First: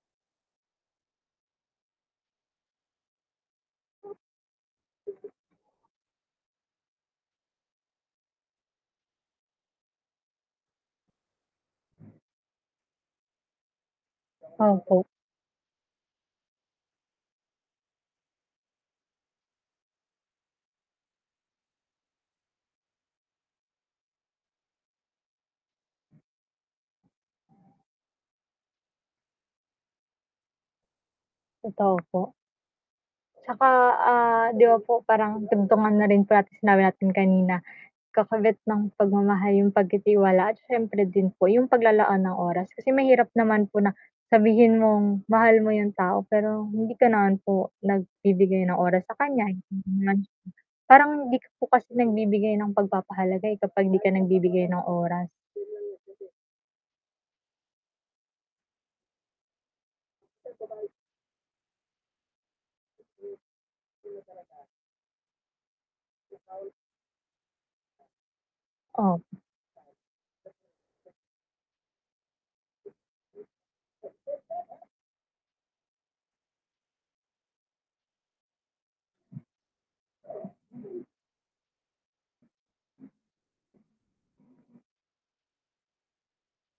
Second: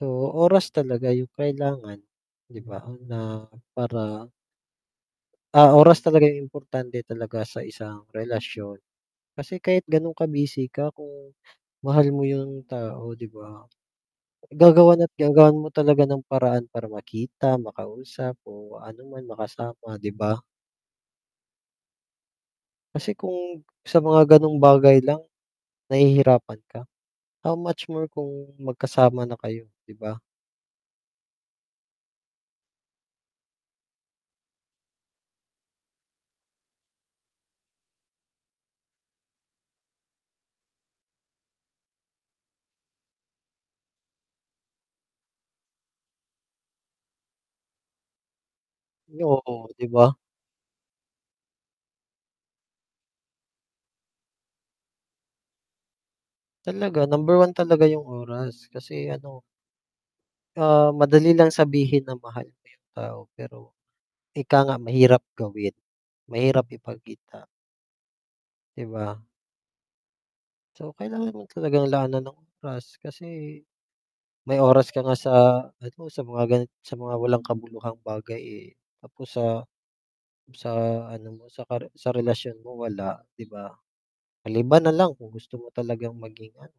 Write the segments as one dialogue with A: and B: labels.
A: So, oras talaga yung kailangan 'di ba, na para ah, oras talaga yung importante talaga sa isang relasyon kasi kahit ganun ka-busy ka kung mahal mo yung tao, 'di ba?
B: Oho.
A: Gagawan at gagawan mo talaga ng paraan para makita, makausap o ano man, makasama, 'di ba? Kasi kung sa mga gano'ng bagay lang nahihirapan ka, how much more kung magkasama na kayo, 'di ba?
B: Totoo po. Tsaka, ah, 'di ba po parang tungtungan na rin parang sinabi natin kanina, kakabit ng pagmamahal yung pagtitiwala at siyempre din po yung paglalaan ng oras kasi mahirap naman po na sabihin mong mahal mo yung tao, pero hindi ka naman po nagbibigay ng oras sa
A: Nyoo
B: kanya.
A: Oo, 'di ba?
B: [unintelligible] Parang hindi ka po kasi nagbibigay ng pagpapahalaga, eh, kapag 'di ka nagbibigay ng oras.
A: Talaga, number 1 talaga yung oras kasi ano ah, madali lang sabihin na mahal mo yung tao, pero ika nga mahirap gawin, mahirap ipakita. 'Di ba? So, kailangan mo talagang laanan ng oras kasi may oras ka nga sa ano, sa mga gani sa mga walang kabuluhang bagay, eh, tapos sa sa ano mo, sa kare sa relasyon mo wala, 'di ba? Halimbawa, nalang kung gusto mo talagang maging ano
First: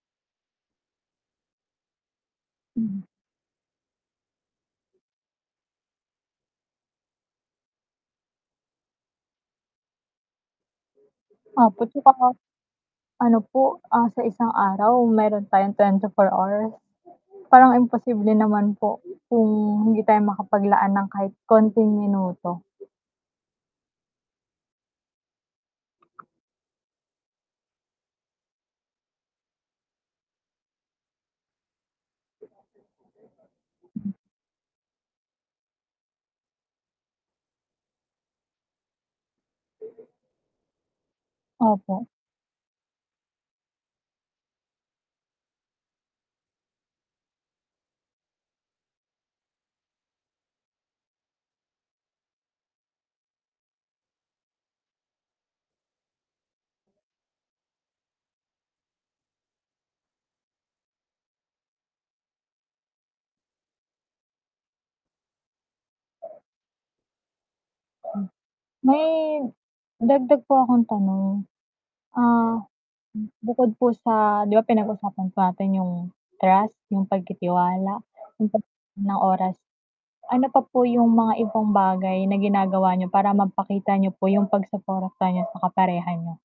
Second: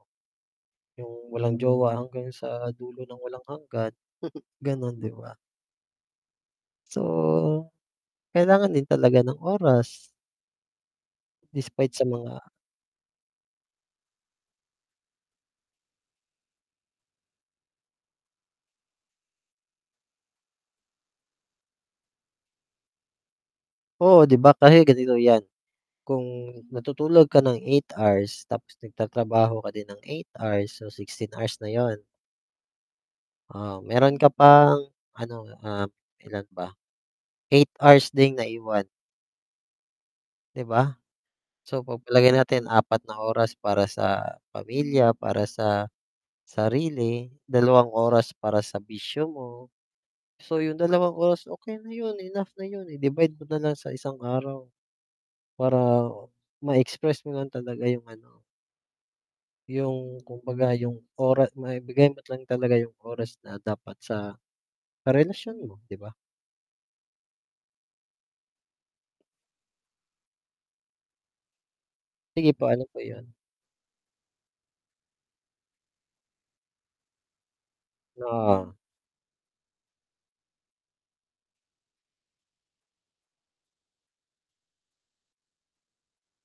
A: yung walang jowa hanggang sa dulo ng walang hanggan ganun, 'di ba? So, kailangan din talaga ng oras.
B: Opo,
A: Despite sa
B: tsaka
A: mga
B: ano po, ah, sa 1 araw meron tayong 24 hours. Parang imposible naman po kung hindi tayo makapaglaan ng kahit konting minuto.
A: O 'di ba, kasi ganito 'yan, kung matutulog ka ng 8 hours tapos nagtatrabaho ka din ng 8 hours so, 16 hours na 'yon. Oh, meron ka pang ano, ah, ilan ba? 8 hours ding naiwan. 'Di ba? So,
B: Opo.
A: pagpalagay natin 4 na oras para sa pamilya, para sa sarili, 2 oras para sa bisyo mo, so yung 2 oras, okey na yun, enough na yun, i-divide mo na lang sa isang araw para ma express mo lang talaga yung ano yung kumbaga yung ora maibigay mo lang talaga yung oras na dapat sa karelasyon mo, 'di ba?
B: May dagdag po akong tanong.
A: Sige
B: Ah,
A: po, ano po 'yun?
B: bukod po sa 'di ba, pinag-usapan po natin yung trust, yung pagtitiwala, yung pag
A: Oo.
B: ng oras, ano pa po yung mga ibang bagay na ginagawa niyo para mapakita niyo po yung pagsuporta niyo sa kapareha niyo?